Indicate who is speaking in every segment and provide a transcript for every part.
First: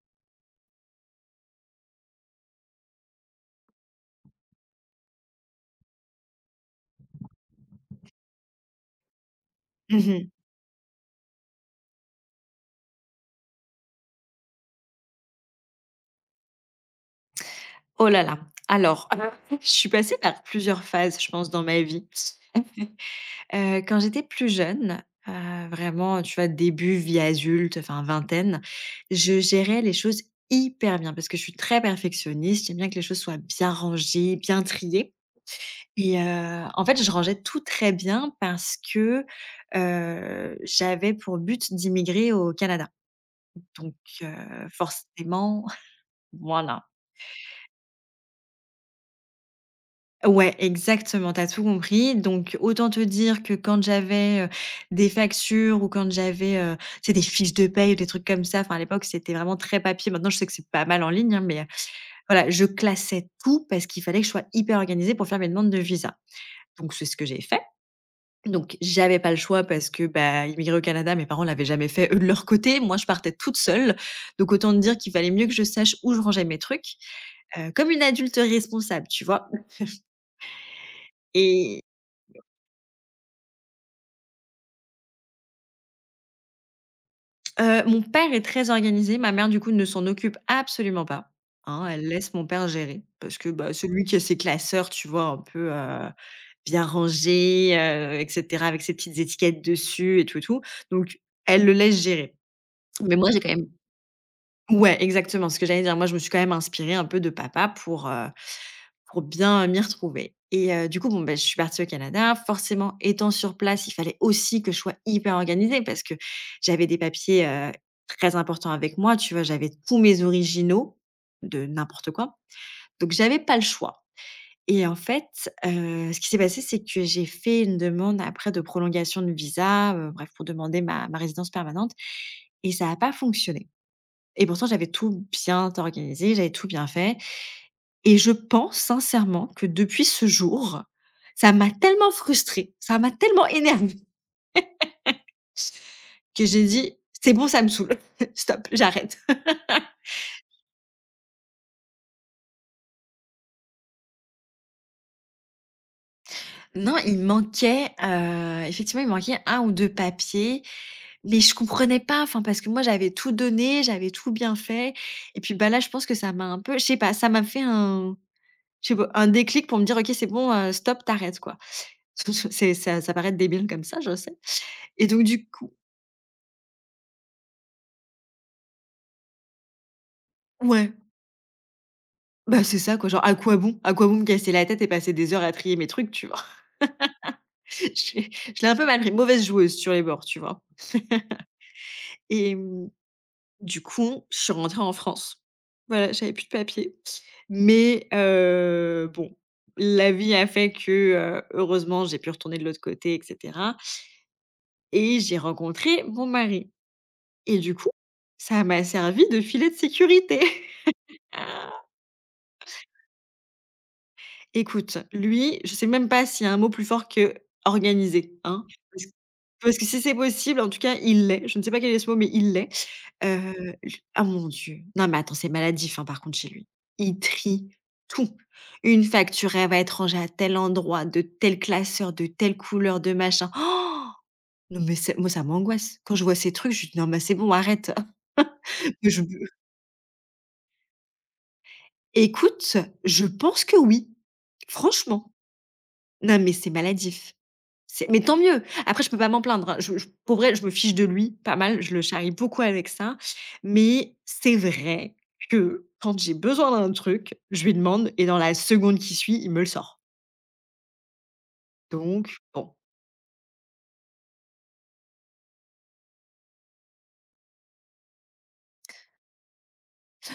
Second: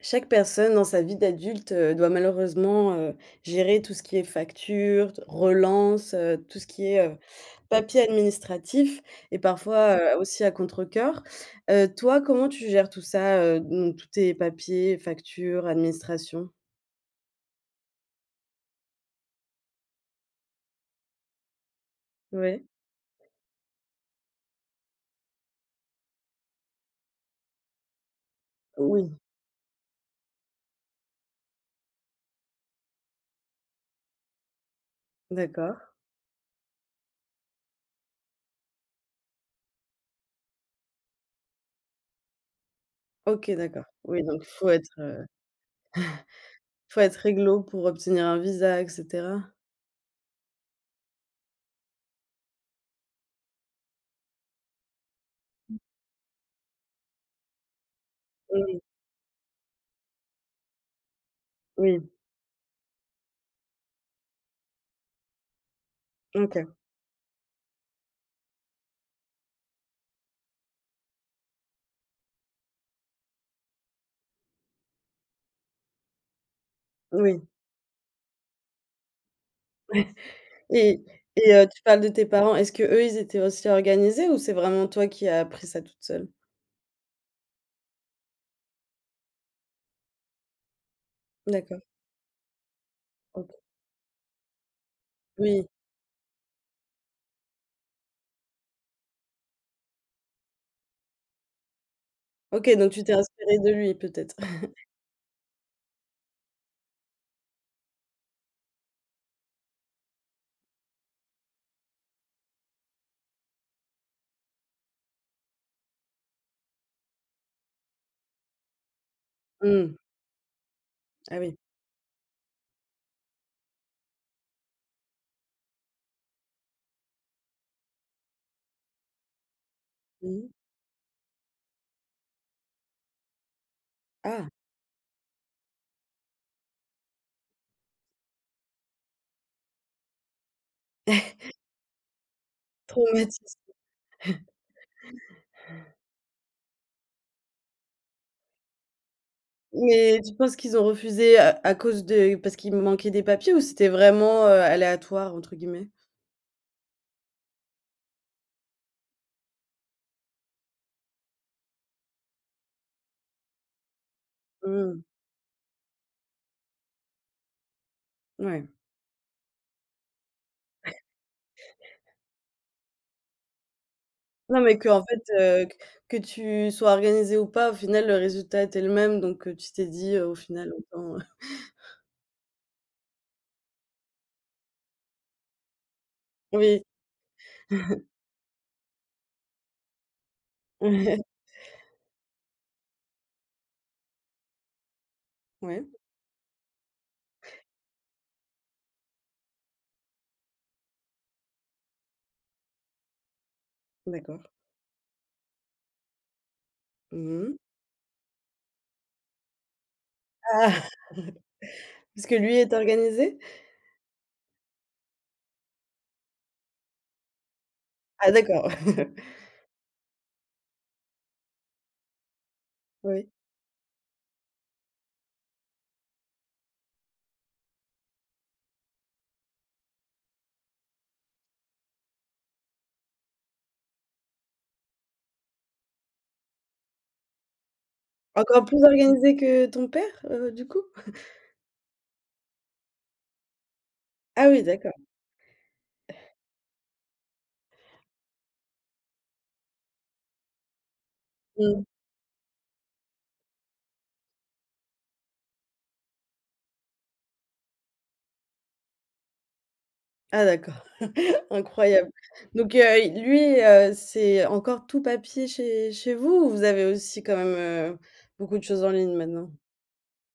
Speaker 1: Chaque personne dans sa vie d'adulte, doit malheureusement, gérer tout ce qui est facture, t relance, tout ce qui est, papier administratif et parfois,
Speaker 2: Mmh mh.
Speaker 1: aussi à contrecœur. Toi, comment tu gères tout ça, donc tous tes papiers, factures, administration?
Speaker 2: Oh là là! Alors, je suis passée par plusieurs phases, je pense, dans ma vie.
Speaker 1: Oui.
Speaker 2: Quand j'étais plus jeune, vraiment, tu vois, début vie adulte, enfin vingtaine,
Speaker 1: Oui,
Speaker 2: je gérais les choses hyper bien parce que je suis très perfectionniste. J'aime bien que les choses soient bien rangées, bien triées,
Speaker 1: d'accord.
Speaker 2: et en fait, je rangeais tout très bien parce que, j'avais pour but d'immigrer au Canada.
Speaker 1: OK, d'accord.
Speaker 2: Donc
Speaker 1: Oui,
Speaker 2: heu,
Speaker 1: donc
Speaker 2: forcément, voilà.
Speaker 1: faut être réglo pour obtenir un visa et cetera?
Speaker 2: Ouais, exactement, t'as tout compris. Donc autant te dire que quand j'avais, des factures, ou quand j'avais, tu sais, des fiches de paye ou des trucs comme ça. Enfin, à
Speaker 1: Oui,
Speaker 2: l'époque, c'était vraiment très papier. Maintenant, je sais que c'est pas mal en ligne, hein, mais,
Speaker 1: oui,
Speaker 2: voilà, je classais tout parce qu'il fallait que je sois hyper organisée pour faire mes demandes de visa.
Speaker 1: OK,
Speaker 2: Donc c'est ce que j'ai fait. Donc j'avais pas le choix parce que, bah, immigrer au Canada, mes parents l'avaient jamais fait, eux, de leur côté. Moi, je partais toute seule, donc autant te dire qu'il fallait mieux que je sache où je rangeais mes trucs,
Speaker 1: oui.
Speaker 2: comme une adulte responsable, tu vois?
Speaker 1: Et
Speaker 2: Et
Speaker 1: tu parles de tes parents, est-ce qu'eux, ils étaient aussi organisés ou c'est vraiment toi qui as appris ça toute seule?
Speaker 2: Mon père est très organisé, ma mère du coup ne s'en occupe absolument pas,
Speaker 1: D'accord,
Speaker 2: hein. Elle laisse mon père gérer parce que,
Speaker 1: OK.
Speaker 2: bah, c'est qui a ses classeurs, tu vois? Un
Speaker 1: Oui.
Speaker 2: peu, bien rangés, et cetera, avec ses petites étiquettes dessus et tout et tout. Donc elle le laisse gérer.
Speaker 1: OK, donc tu t'es
Speaker 2: Mais moi j'ai quand
Speaker 1: inspirée
Speaker 2: même
Speaker 1: de lui peut-être?
Speaker 2: Ouais, exactement, ce que j'allais dire. Moi je me suis quand même inspirée un peu de papa pour, pour bien m'y retrouver, et du coup, bon, ben, je suis partie au Canada. Forcément, étant sur place, il fallait aussi que je sois hyper organisée parce que j'avais des papiers, très importants avec moi, tu vois? J'avais
Speaker 1: Mmh.
Speaker 2: tous mes originaux
Speaker 1: Ah oui.
Speaker 2: de n'importe quoi, donc j'avais pas le choix. Et en fait, ce qui s'est passé, c'est que j'ai fait une demande après de prolongation de visa, bref,
Speaker 1: Mmh
Speaker 2: pour
Speaker 1: mh.
Speaker 2: demander ma résidence permanente, et ça a pas fonctionné. Et
Speaker 1: Ah!
Speaker 2: pourtant, j'avais tout bien organisé, j'avais tout bien fait, et je pense sincèrement que depuis ce jour, ça m'a tellement frustrée, ça m'a tellement
Speaker 1: Traumatisme.
Speaker 2: énervée, que j'ai dit: «C'est bon, ça me saoule, stop, j'arrête».
Speaker 1: Mais tu penses qu'ils ont refusé à cause de parce qu'il manquait des papiers ou c'était vraiment, «aléatoire» entre guillemets?
Speaker 2: Non, il manquait, effectivement, il manquait un ou 2 papiers, mais je comprenais pas, enfin, parce que moi, j'avais tout donné, j'avais tout bien fait.
Speaker 1: Mmh.
Speaker 2: Et puis, bah, là, je pense que ça m'a un peu, je sais pas, ça m'a fait un,
Speaker 1: Ouais.
Speaker 2: je sais pas, un déclic pour me dire: «OK, c'est bon, stop, t'arrêtes quoi». C'est ça, ça paraît débile comme ça, je sais,
Speaker 1: Non, mais qu'en
Speaker 2: et donc
Speaker 1: fait,
Speaker 2: du coup,
Speaker 1: q que tu sois organisée ou pas, au final, le résultat était le même donc, tu t'es dit, «Au final,
Speaker 2: ouais.
Speaker 1: autant»
Speaker 2: Bah, c'est ça quoi, genre à quoi bon? À quoi bon me casser la tête et passer des heures à trier mes trucs, tu vois?
Speaker 1: oui.
Speaker 2: J'ai je l'ai un peu mal pris, mauvaise joueuse sur les bords, tu vois? Et du coup, je suis rentrée en France.
Speaker 1: Ouais,
Speaker 2: Voilà, j'avais plus de papiers. Mais bon, la vie a fait que, heureusement, j'ai pu retourner de l'autre côté, et cetera,
Speaker 1: d'accord.
Speaker 2: et j'ai rencontré mon mari,
Speaker 1: Mmh
Speaker 2: et
Speaker 1: mh.
Speaker 2: du coup, ça m'a servi de filet de sécurité.
Speaker 1: Ah! Parce que lui est organisé?
Speaker 2: Écoute, lui, je sais même pas s'il y a un mot plus fort que
Speaker 1: Ah
Speaker 2: «organisé», hein.
Speaker 1: d'accord.
Speaker 2: Parce parce que si c'est possible, en tout cas, il l'est. Je ne sais pas quel est ce mot, mais il l'est.
Speaker 1: Oui.
Speaker 2: J Ah mon Dieu! Non, mais attends, c'est maladif, hein, par contre chez lui. Il trie tout. Une facture, elle va être rangée à tel endroit, de tel classeur, de telle couleur, de machin. Oh! Non, mais c'est moi, ça m'angoisse. Quand je vois ces trucs, je dis: «Non, mais c'est bon, arrête».
Speaker 1: Encore plus
Speaker 2: Je
Speaker 1: organisé que ton père, du coup?
Speaker 2: Écoute, je pense que oui,
Speaker 1: Ah oui d'accord.
Speaker 2: franchement. Non, mais c'est maladif. C'est Mais tant mieux! Après, je peux pas m'en plaindre, hein. Je pour vrai, je me fiche de lui pas mal,
Speaker 1: Mmh.
Speaker 2: je le charrie beaucoup avec ça, mais c'est vrai que quand j'ai besoin d'un truc, je lui demande et dans la seconde qui suit, il me le sort.
Speaker 1: Ah d'accord, incroyable.
Speaker 2: Donc bon.
Speaker 1: Donc lui, c'est encore tout papier chez chez vous ou vous avez aussi quand même, heu, beaucoup de choses en ligne maintenant?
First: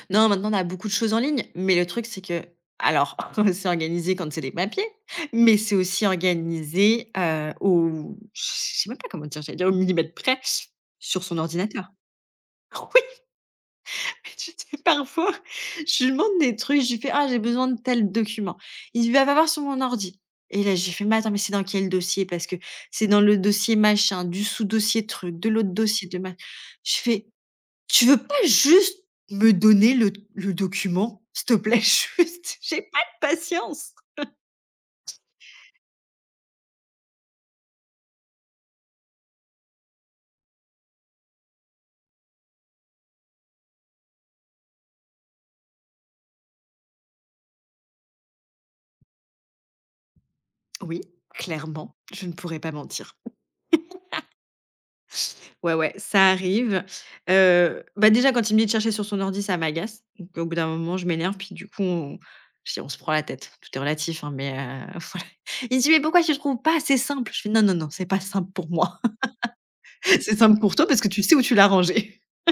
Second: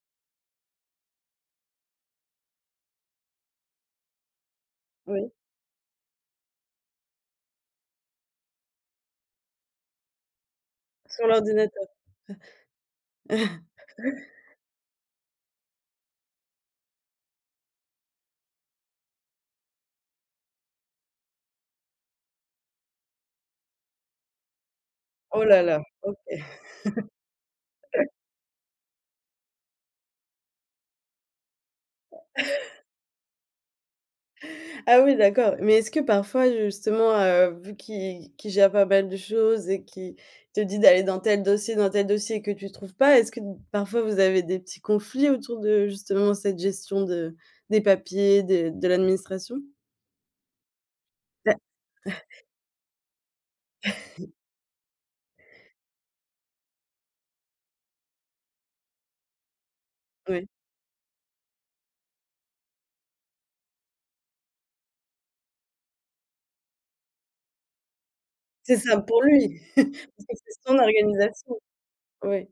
Speaker 2: Non, maintenant on a beaucoup de choses en ligne, mais le truc c'est que, alors, c'est organisé quand c'est des papiers,
Speaker 1: Oui,
Speaker 2: mais c'est aussi organisé, au, je sais même pas comment dire, j'allais dire au millimètre près sur
Speaker 1: sur
Speaker 2: son
Speaker 1: l'ordinateur?
Speaker 2: ordinateur. Tu sais, parfois, je lui demande des trucs, je lui fais: «Ah, j'ai besoin de tel document». Il va voir sur mon ordi et là, j'ai fait: «Mais attends, mais c'est dans quel dossier?» parce que c'est dans le dossier machin, du sous-dossier truc,
Speaker 1: Oh
Speaker 2: de
Speaker 1: là
Speaker 2: l'autre
Speaker 1: là,
Speaker 2: dossier de
Speaker 1: OK.
Speaker 2: ma . Je fais: «Tu veux pas juste me donner le document, s'il te plaît?» Juste, j'ai pas de patience.
Speaker 1: Ah oui, d'accord. Mais est-ce que parfois justement, vu qu'il gère pas mal de choses et qu'il te dit d'aller dans tel dossier et que tu trouves pas, est-ce que parfois vous avez des petits conflits autour de justement cette gestion de des papiers, de l'administration?
Speaker 2: Oui,
Speaker 1: Bah
Speaker 2: clairement, je ne pourrais pas mentir. Ouais, ouais, ça arrive. Bah, déjà quand il me dit de chercher sur son ordi, ça m'agace. Donc au
Speaker 1: ouais,
Speaker 2: bout d'un moment, je m'énerve, puis du coup, on je dis: «On se prend la tête». Tout est relatif, hein, mais voilà. Il me dit: «Mais pourquoi tu ne trouves pas? Assez simple». Je fais: «Non, non, non, c'est pas simple pour
Speaker 1: c'est
Speaker 2: moi.
Speaker 1: ça pour lui, parce que
Speaker 2: C'est simple
Speaker 1: c'est
Speaker 2: pour
Speaker 1: son
Speaker 2: toi parce que tu sais où tu
Speaker 1: organisation.
Speaker 2: l'as rangé».
Speaker 1: Oui.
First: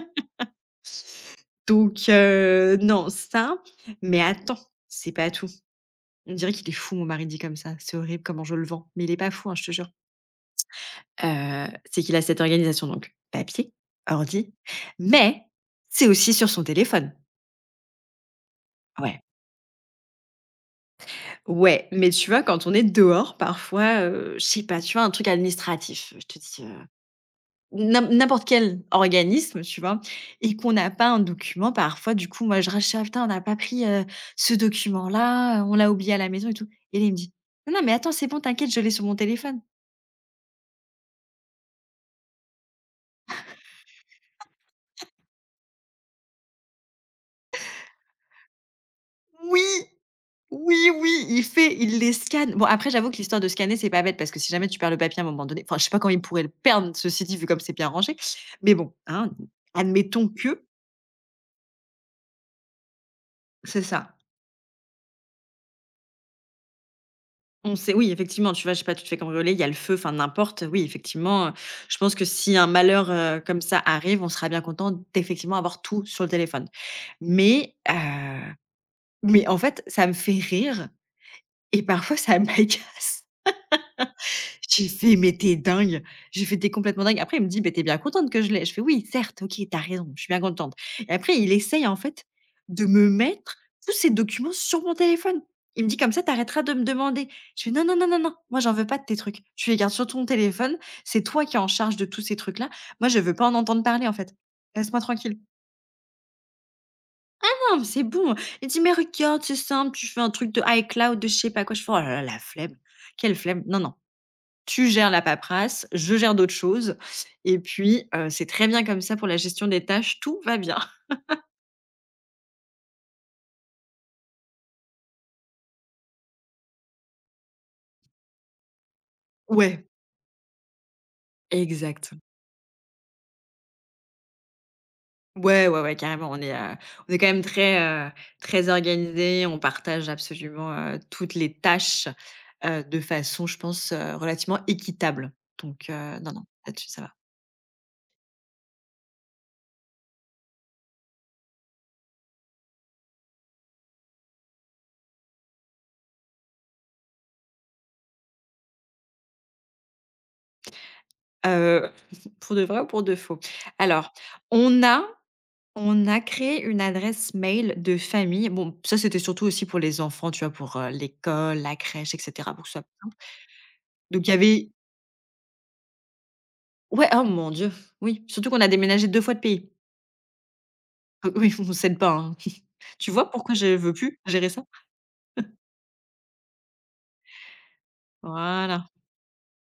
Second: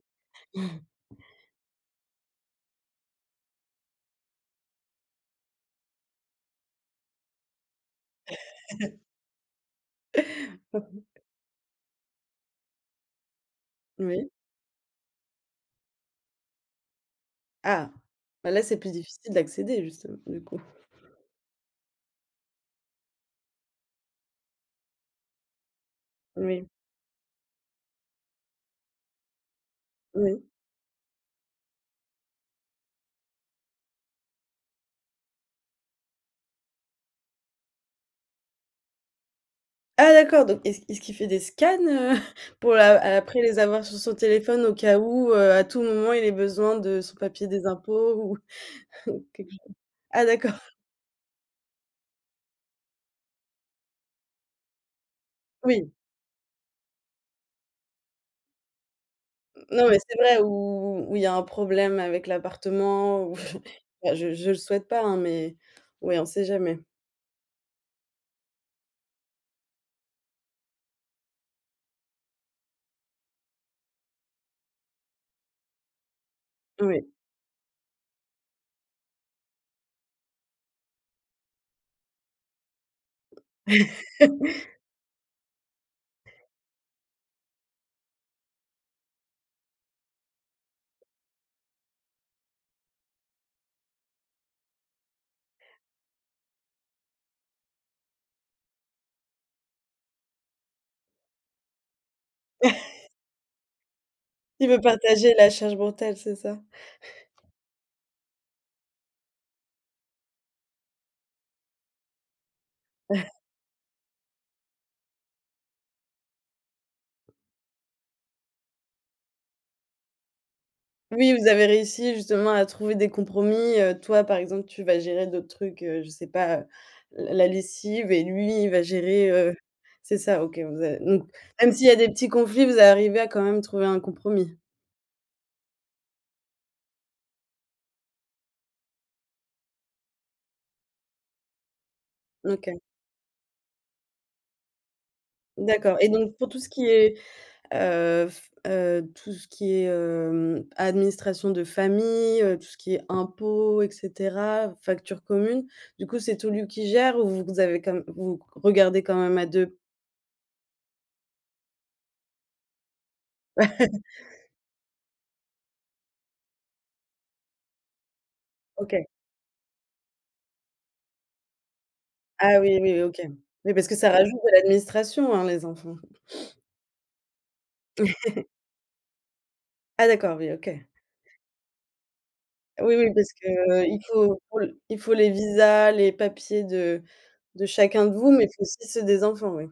Speaker 2: Donc non, ça. Mais attends, c'est pas tout. On dirait qu'il est fou, mon mari dit comme ça. C'est horrible comment je le vends, mais il est pas fou, hein, je te jure. C'est qu'il a cette organisation, donc papier,
Speaker 1: Oui.
Speaker 2: ordi, mais c'est aussi sur son téléphone.
Speaker 1: Ah! Bah là, c'est plus
Speaker 2: Ouais.
Speaker 1: difficile d'accéder justement, du coup.
Speaker 2: Ouais, mais tu vois, quand on est dehors parfois, je sais pas, tu vois, un truc administratif, je te dis,
Speaker 1: Oui,
Speaker 2: n'importe quel organisme, tu vois?
Speaker 1: oui.
Speaker 2: Et qu'on n'a pas un document parfois, du coup, moi je rachète: «Ah putain, on n'a pas pris, ce document-là, on l'a oublié à la maison et tout», et lui il me dit: «Non, non, mais attends, c'est bon, t'inquiète, je l'ai sur mon téléphone».
Speaker 1: Ah d'accord, donc est-ce qu'il fait des scans, pour la après les avoir sur son téléphone au cas où, à tout moment il ait besoin de son papier des impôts ou ou quelque ch
Speaker 2: Oui!
Speaker 1: ah d'accord,
Speaker 2: Oui, oui, il les scanne. Bon, après, j'avoue que l'histoire de scanner, c'est pas bête parce que si jamais tu perds le papier à un moment donné, enfin, je sais
Speaker 1: oui,
Speaker 2: pas quand il pourrait le perdre, ceci dit, vu comme c'est bien rangé. Mais bon, hein,
Speaker 1: non mais c'est
Speaker 2: admettons
Speaker 1: vrai
Speaker 2: que
Speaker 1: où il y a un problème avec l'appartement ou
Speaker 2: c'est
Speaker 1: bah,
Speaker 2: ça.
Speaker 1: je le souhaite pas, hein, mais oui, on sait jamais.
Speaker 2: On sait, oui, effectivement, tu vois, je sais pas, tu te fais cambrioler, il y a le feu, enfin n'importe. Oui, effectivement, je pense que si un malheur, comme ça arrive, on sera bien content d'effectivement avoir tout sur le téléphone.
Speaker 1: Oui.
Speaker 2: Mais, mais en fait, ça me fait rire et parfois ça m'agace. J'ai fait: «Mais t'es dingue!» J'ai fait: t'es complètement dingue». Après, il me dit: mais t'es bien contente que je l'ai?» Je fais: «Oui, certes, OK, t'as raison, je suis bien contente». Et après, il essaye en fait de me mettre tous ces documents sur mon téléphone. Il me dit: «Comme ça, t'arrêteras de me demander». Je fais: «Non, non, non, non, non, moi j'en veux pas de tes trucs. Tu les gardes sur ton téléphone, c'est toi qui es en charge de tous ces trucs-là. Moi, je veux pas en entendre parler en fait.
Speaker 1: Il veut
Speaker 2: Laisse-moi
Speaker 1: partager
Speaker 2: tranquille».
Speaker 1: la charge mentale, c'est ça?
Speaker 2: «Non, mais c'est bon». Il dit: «Mais regarde, c'est simple, tu fais un truc de iCloud, de je sais pas quoi». Je fais: «Oh là là, la flemme, quelle flemme, non, non». Tu gères la paperasse, je gère d'autres choses, et puis, c'est très bien comme ça pour la gestion des tâches, tout va bien.
Speaker 1: Oui, vous avez réussi justement à trouver des compromis, toi, par exemple, tu vas gérer d'autres trucs, je sais pas, la lessive et lui, il va gérer,
Speaker 2: Ouais,
Speaker 1: c'est ça, OK, vous avez donc même s'il y a des
Speaker 2: exact.
Speaker 1: petits conflits, vous arrivez à quand même trouver un compromis?
Speaker 2: Ouais, ouais, ouais, carrément, on est quand même très organisés, on partage absolument, toutes les tâches,
Speaker 1: OK,
Speaker 2: de façon, je pense, relativement équitable. Donc,
Speaker 1: d'accord et
Speaker 2: non,
Speaker 1: donc
Speaker 2: non,
Speaker 1: pour tout ce
Speaker 2: là-dessus,
Speaker 1: qui
Speaker 2: ça va.
Speaker 1: est, f tout ce qui est, administration de famille, tout ce qui est impôts et cetera, factures communes, du coup, c'est tout lui qui gère ou vous avez quand m vous regardez quand même à 2.
Speaker 2: Heu, pour de vrai ou pour de faux? Alors, on a on a créé une adresse mail de famille. Bon, ça,
Speaker 1: OK.
Speaker 2: c'était surtout aussi pour les enfants, tu vois, pour, l'école, la crèche et cetera,
Speaker 1: Ah
Speaker 2: pour que ce
Speaker 1: oui,
Speaker 2: soit plus
Speaker 1: oui,
Speaker 2: simple.
Speaker 1: OK. Oui, parce que ça
Speaker 2: Donc il y
Speaker 1: rajoute de
Speaker 2: avait
Speaker 1: l'administration, hein, les enfants.
Speaker 2: ouais, oh mon Dieu, oui, surtout qu'on a déménagé 2 fois de pays.
Speaker 1: Ah d'accord, oui, OK.
Speaker 2: Donc oui, on ne s'aide pas, hein.
Speaker 1: Oui,
Speaker 2: Tu
Speaker 1: oui,
Speaker 2: vois
Speaker 1: parce que,
Speaker 2: pourquoi je veux
Speaker 1: il
Speaker 2: plus
Speaker 1: faut
Speaker 2: gérer
Speaker 1: pour
Speaker 2: ça?
Speaker 1: l il faut les visas, les papiers de chacun de vous, mais il faut aussi
Speaker 2: Voilà,
Speaker 1: ceux des enfants, oui.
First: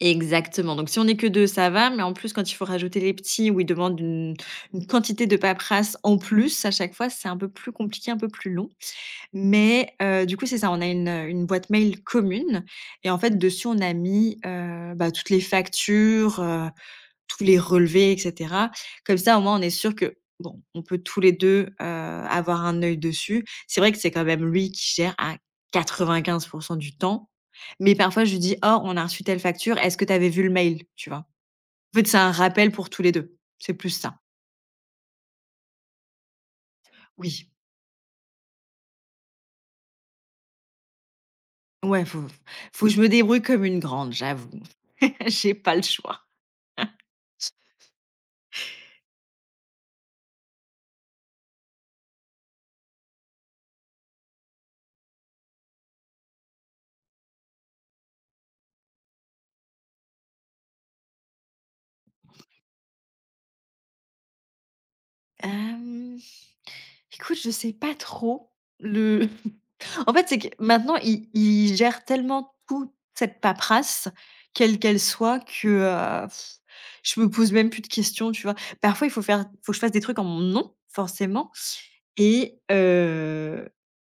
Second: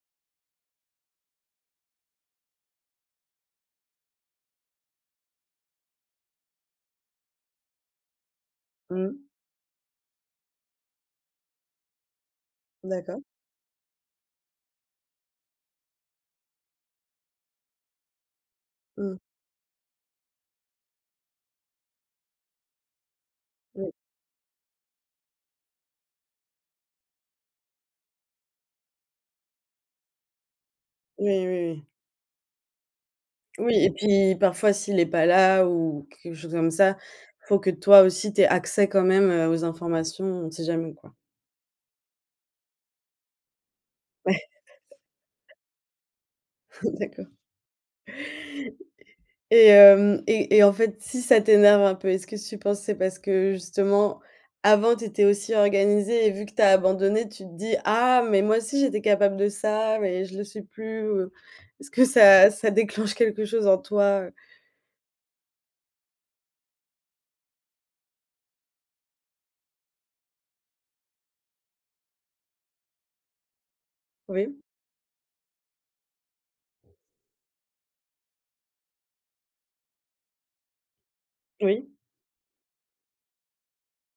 Speaker 2: exactement. Donc si on est que 2, ça va, mais en plus, quand il faut rajouter les petits où ils demandent une quantité de paperasse en plus à chaque fois, c'est un peu plus compliqué, un peu plus long.
Speaker 1: Mmh.
Speaker 2: Mais du coup, c'est ça, on a une boîte mail commune et en
Speaker 1: D'accord.
Speaker 2: fait, dessus, on a mis, bah, toutes les factures, tous les relevés et cetera.
Speaker 1: Mmh.
Speaker 2: Comme ça, au moins, on est sûr que, bon, on peut tous les deux, avoir un œil dessus. C'est
Speaker 1: Oui.
Speaker 2: vrai que c'est quand même lui qui gère à 95 du temps, mais parfois, je lui dis: «Oh, on a reçu telle facture, est-ce que tu avais vu le mail?» tu vois?
Speaker 1: Oui, oui, oui.
Speaker 2: En fait, c'est un rappel pour tous les 2. C'est
Speaker 1: Oui
Speaker 2: plus
Speaker 1: et
Speaker 2: ça.
Speaker 1: puis parfois s'il est pas là ou quelque chose comme ça,
Speaker 2: Oui,
Speaker 1: faut que toi aussi tu aies accès quand même, aux informations, on sait jamais quoi.
Speaker 2: ouais, faut que je me débrouille comme une grande, j'avoue. J'ai pas le choix.
Speaker 1: Ouais, d'accord. Et hem et en fait, si ça t'énerve un peu, est-ce que tu penses que c'est parce que justement, avant, tu étais aussi organisée et vu que tu as abandonné, tu te dis: «Ah, mais moi aussi j'étais capable de ça, mais je le suis plus», Est-ce que ça déclenche quelque chose en toi,
Speaker 2: Hem, écoute, je sais pas trop. Le En fait, c'est que maintenant, ils gèrent tellement toute cette paperasse,
Speaker 1: Oui,
Speaker 2: quelle qu'elle soit, que, heu, je me pose même plus de questions, tu vois? Parfois, il faut faire faut que je fasse des trucs en mon nom, forcément.
Speaker 1: oui,
Speaker 2: Et heu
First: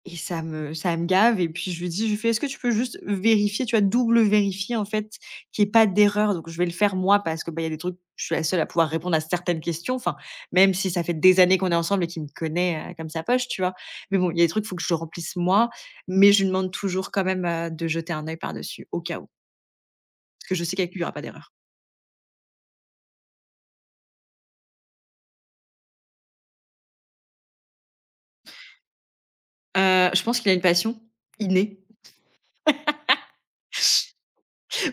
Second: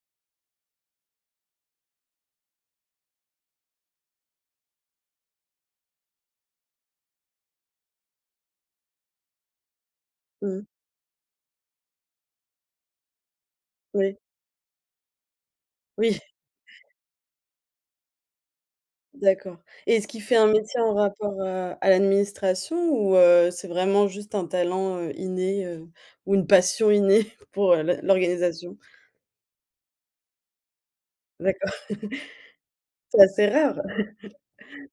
Speaker 2: et ça me gave et puis je lui dis, je lui fais: «Est-ce que tu peux juste vérifier?» tu vois? Double vérifier en fait qu'il y ait pas d'erreur, donc je vais le faire moi parce que, bah, il y a des trucs, je suis la seule à pouvoir répondre à certaines questions, enfin,
Speaker 1: mmh,
Speaker 2: même si ça fait des années qu'on est ensemble et qu'il me connaît, comme sa poche, tu vois? Mais
Speaker 1: oui,
Speaker 2: bon, il y a des trucs, il faut que je remplisse moi,
Speaker 1: oui,
Speaker 2: mais je lui demande toujours quand même, de jeter un œil par-dessus au cas où,
Speaker 1: d'accord et est-ce qu'il fait un
Speaker 2: parce que je sais
Speaker 1: métier
Speaker 2: qu'avec
Speaker 1: en
Speaker 2: lui, il y aura pas
Speaker 1: rapport
Speaker 2: d'erreur.
Speaker 1: à l'administration ou c'est vraiment juste un talent, inné, ou une passion innée pour, l'organisation?
Speaker 2: Je pense qu'il a une passion
Speaker 1: D'accord,
Speaker 2: innée.
Speaker 1: c'est assez rare.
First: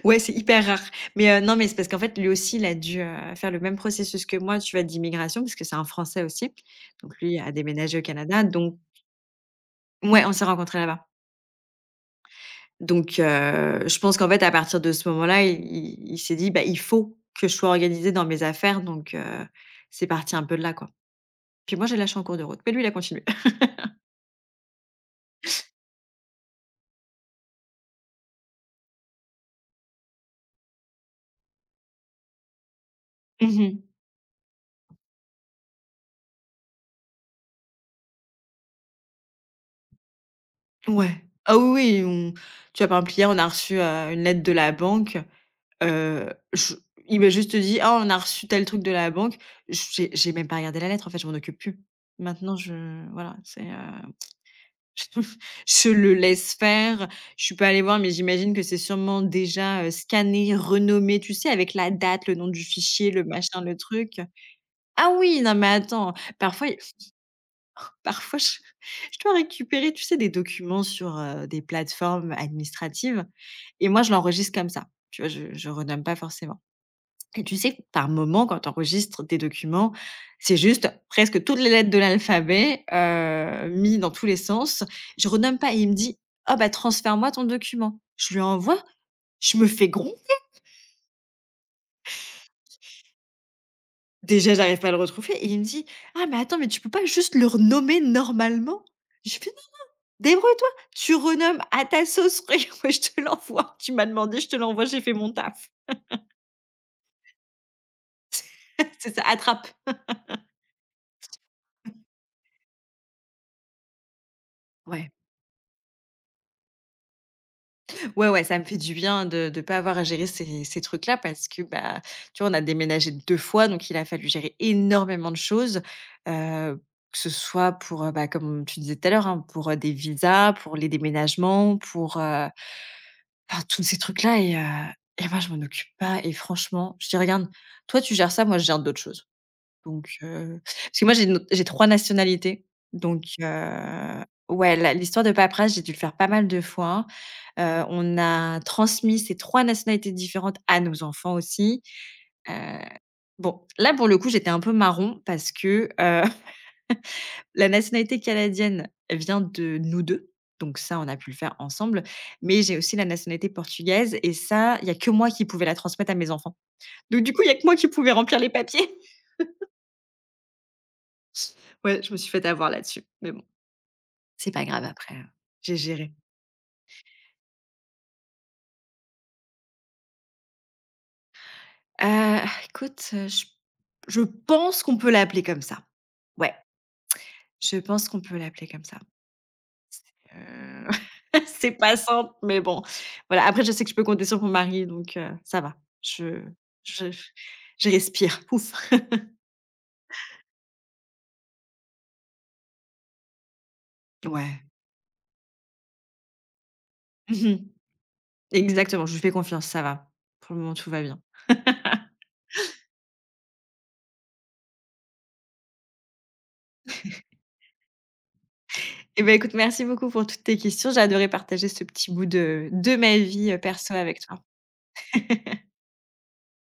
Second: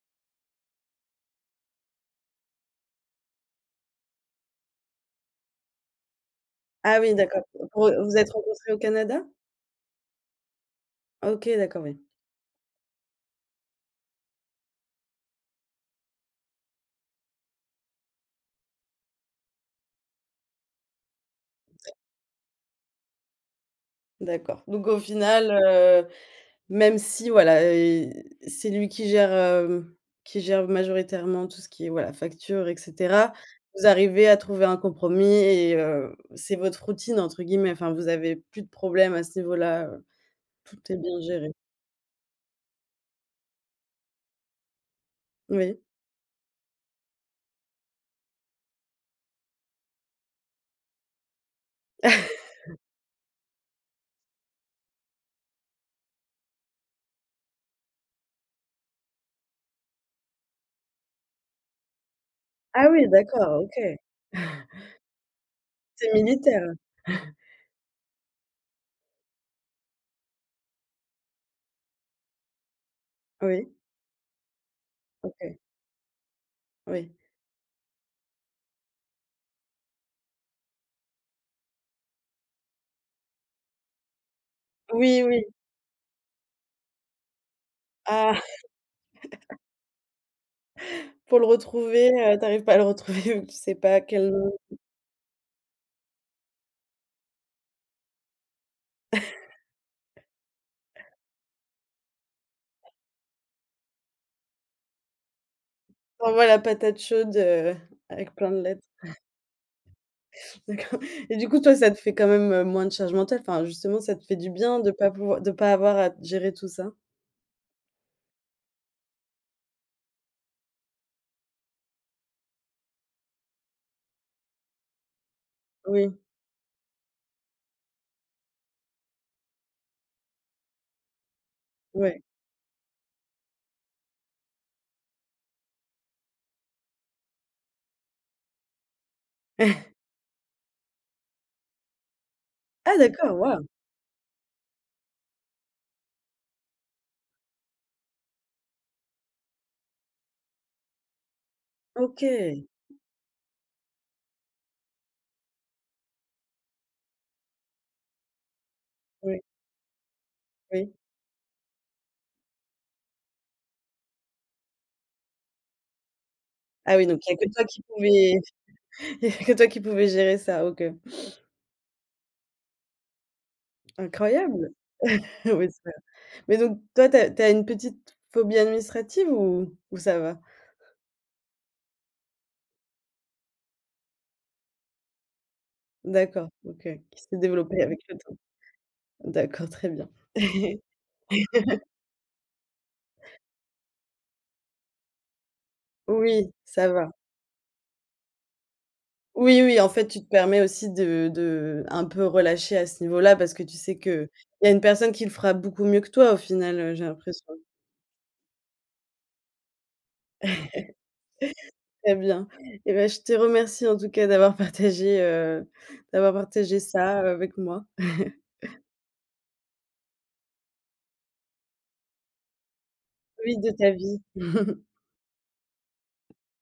Speaker 2: Ouais, c'est hyper rare. Mais non, mais c'est parce qu'en fait, lui aussi, il a dû, faire le même processus que moi, tu vois, d'immigration, parce que c'est un Français aussi.
Speaker 1: Ah oui,
Speaker 2: Donc lui
Speaker 1: d'accord.
Speaker 2: a
Speaker 1: Pour,
Speaker 2: déménagé au
Speaker 1: vous êtes
Speaker 2: Canada,
Speaker 1: rencontrés
Speaker 2: donc
Speaker 1: au Canada?
Speaker 2: ouais, on s'est rencontrés là-bas.
Speaker 1: OK, d'accord, oui.
Speaker 2: Donc je pense qu'en fait, à partir de ce moment-là, il s'est dit: «Bah, il faut que je sois organisée dans mes affaires», donc, c'est parti un peu de là, quoi. Puis moi, j'ai lâché en cours de route, mais lui, il a continué.
Speaker 1: D'accord. Donc au final, même si voilà, c'est lui qui gère, qui gère majoritairement tout ce qui est, voilà, facture et cetera,
Speaker 2: Mmh mh.
Speaker 1: vous arrivez à trouver un compromis et c'est votre «routine» entre guillemets, enfin vous avez plus de problèmes à ce niveau-là, tout est bien
Speaker 2: Ouais.
Speaker 1: géré?
Speaker 2: Ah oui, oui, on tu vois, par exemple, hier, on a reçu, une lettre de la banque.
Speaker 1: Oui.
Speaker 2: Je il m'a juste dit: «Ah, on a reçu tel truc de la banque». J'ai même pas regardé la lettre, en fait, je m'en occupe plus. Maintenant, je voilà, c'est, je le laisse faire. Je suis pas allée voir, mais j'imagine que c'est sûrement déjà, scanné, renommé, tu sais, avec la date, le nom du
Speaker 1: Ah oui,
Speaker 2: fichier, le machin,
Speaker 1: d'accord,
Speaker 2: le
Speaker 1: OK.
Speaker 2: truc. Ah oui, non mais
Speaker 1: C'est
Speaker 2: attends, parfois
Speaker 1: militaire?
Speaker 2: il parfois je dois récupérer, tu sais, des documents sur, des plateformes administratives
Speaker 1: Oui,
Speaker 2: et moi je l'enregistre comme ça, tu vois? Je
Speaker 1: OK,
Speaker 2: je renomme pas forcément.
Speaker 1: oui.
Speaker 2: Et tu sais, par moment, quand tu enregistres des documents, c'est juste presque toutes les lettres de l'alphabet, mis dans tous les sens.
Speaker 1: Oui,
Speaker 2: Je
Speaker 1: oui.
Speaker 2: renomme pas et il me dit: «Ah bah, transfère-moi ton document». Je lui
Speaker 1: Ah!
Speaker 2: envoie, je me fais gros.
Speaker 1: Pour le retrouver, tu arrives pas à le retrouver ou tu sais pas quel nom.
Speaker 2: Déjà j'arrive pas à le retrouver et il me dit: «Ah mais attends, mais tu peux pas juste le renommer normalement?» Je fais: «Non, débrouille-toi, tu renommes à ta sauce, regarde, moi je te l'envoie, tu m'as demandé, je te l'envoie, j'ai fait mon taf».
Speaker 1: Tu envoies la patate chaude, avec plein de lettres.
Speaker 2: C'est ça, attrape.
Speaker 1: D'accord et du coup, toi, ça te fait quand même, moins de charge mentale. Enfin, justement, ça te fait du bien de
Speaker 2: Ouais.
Speaker 1: pas pouvoir de pas avoir à gérer tout ça?
Speaker 2: Ouais, ouais, ça me fait du bien de pas avoir à gérer ces trucs-là parce que, bah, tu vois, on a déménagé 2 fois, donc il a fallu gérer énormément de choses,
Speaker 1: Oui,
Speaker 2: heu, que ce soit pour, bah, comme tu disais tout à l'heure, hein, pour, des visas, pour les déménagements, pour,
Speaker 1: ouais.
Speaker 2: enfin tous ces trucs-là et moi je m'en occupe pas et franchement, je dis: «Regarde, toi tu gères ça, moi je gère d'autres choses». Donc, parce que moi j'ai une autre j'ai 3 nationalités,
Speaker 1: Ah
Speaker 2: donc,
Speaker 1: d'accord, waouh!
Speaker 2: ouais, la l'histoire de paperasse, j'ai dû le faire pas mal de fois. On a transmis ces 3 nationalités différentes à nos enfants aussi.
Speaker 1: OK.
Speaker 2: Heu, bon, là pour le coup, j'étais un peu marron parce que, la nationalité canadienne vient
Speaker 1: Oui,
Speaker 2: de nous 2, donc
Speaker 1: oui.
Speaker 2: ça, on a pu le faire ensemble. Mais j'ai aussi la nationalité portugaise et ça, il y a que moi qui pouvais la transmettre à mes enfants.
Speaker 1: Ah oui, donc
Speaker 2: Donc
Speaker 1: il
Speaker 2: du
Speaker 1: y a
Speaker 2: coup, il
Speaker 1: que
Speaker 2: y a
Speaker 1: toi
Speaker 2: que moi
Speaker 1: qui
Speaker 2: qui pouvais remplir
Speaker 1: pouvais
Speaker 2: les papiers.
Speaker 1: il y a que toi qui pouvais gérer ça, OK.
Speaker 2: Ouais, je me suis fait avoir là-dessus, mais bon. C'est pas
Speaker 1: Incroyable!
Speaker 2: grave après,
Speaker 1: Oui,
Speaker 2: J'ai
Speaker 1: c'est vrai.
Speaker 2: géré.
Speaker 1: Mais donc toi, tu as une petite phobie administrative ou ça va?
Speaker 2: Heu, écoute, je pense qu'on peut l'appeler comme ça.
Speaker 1: D'accord,
Speaker 2: Ouais,
Speaker 1: OK, qui s'est
Speaker 2: je
Speaker 1: développée avec
Speaker 2: pense
Speaker 1: le
Speaker 2: qu'on
Speaker 1: temps.
Speaker 2: peut l'appeler comme ça.
Speaker 1: D'accord, très bien.
Speaker 2: Heu, c'est pas simple, mais bon, voilà. Après, je sais que je peux compter sur mon mari, donc, ça va. Je
Speaker 1: Oui, ça
Speaker 2: je
Speaker 1: va.
Speaker 2: je respire, ouf.
Speaker 1: Oui, oui, en fait, tu te permets aussi de un peu relâcher à ce niveau-là parce que tu sais que
Speaker 2: Ouais.
Speaker 1: il y a une personne qui le fera beaucoup mieux que toi au final, j'ai l'impression.
Speaker 2: Mmh. Exactement, je lui fais confiance, ça va. Pour le moment, tout va bien.
Speaker 1: Très bien. Et ben, je te remercie en tout cas d'avoir partagé ça avec moi.
Speaker 2: Eh ben, écoute, merci beaucoup pour toutes tes questions. J'ai adoré partager ce petit bout de ma vie,
Speaker 1: Oui, de ta
Speaker 2: perso avec
Speaker 1: vie.
Speaker 2: toi.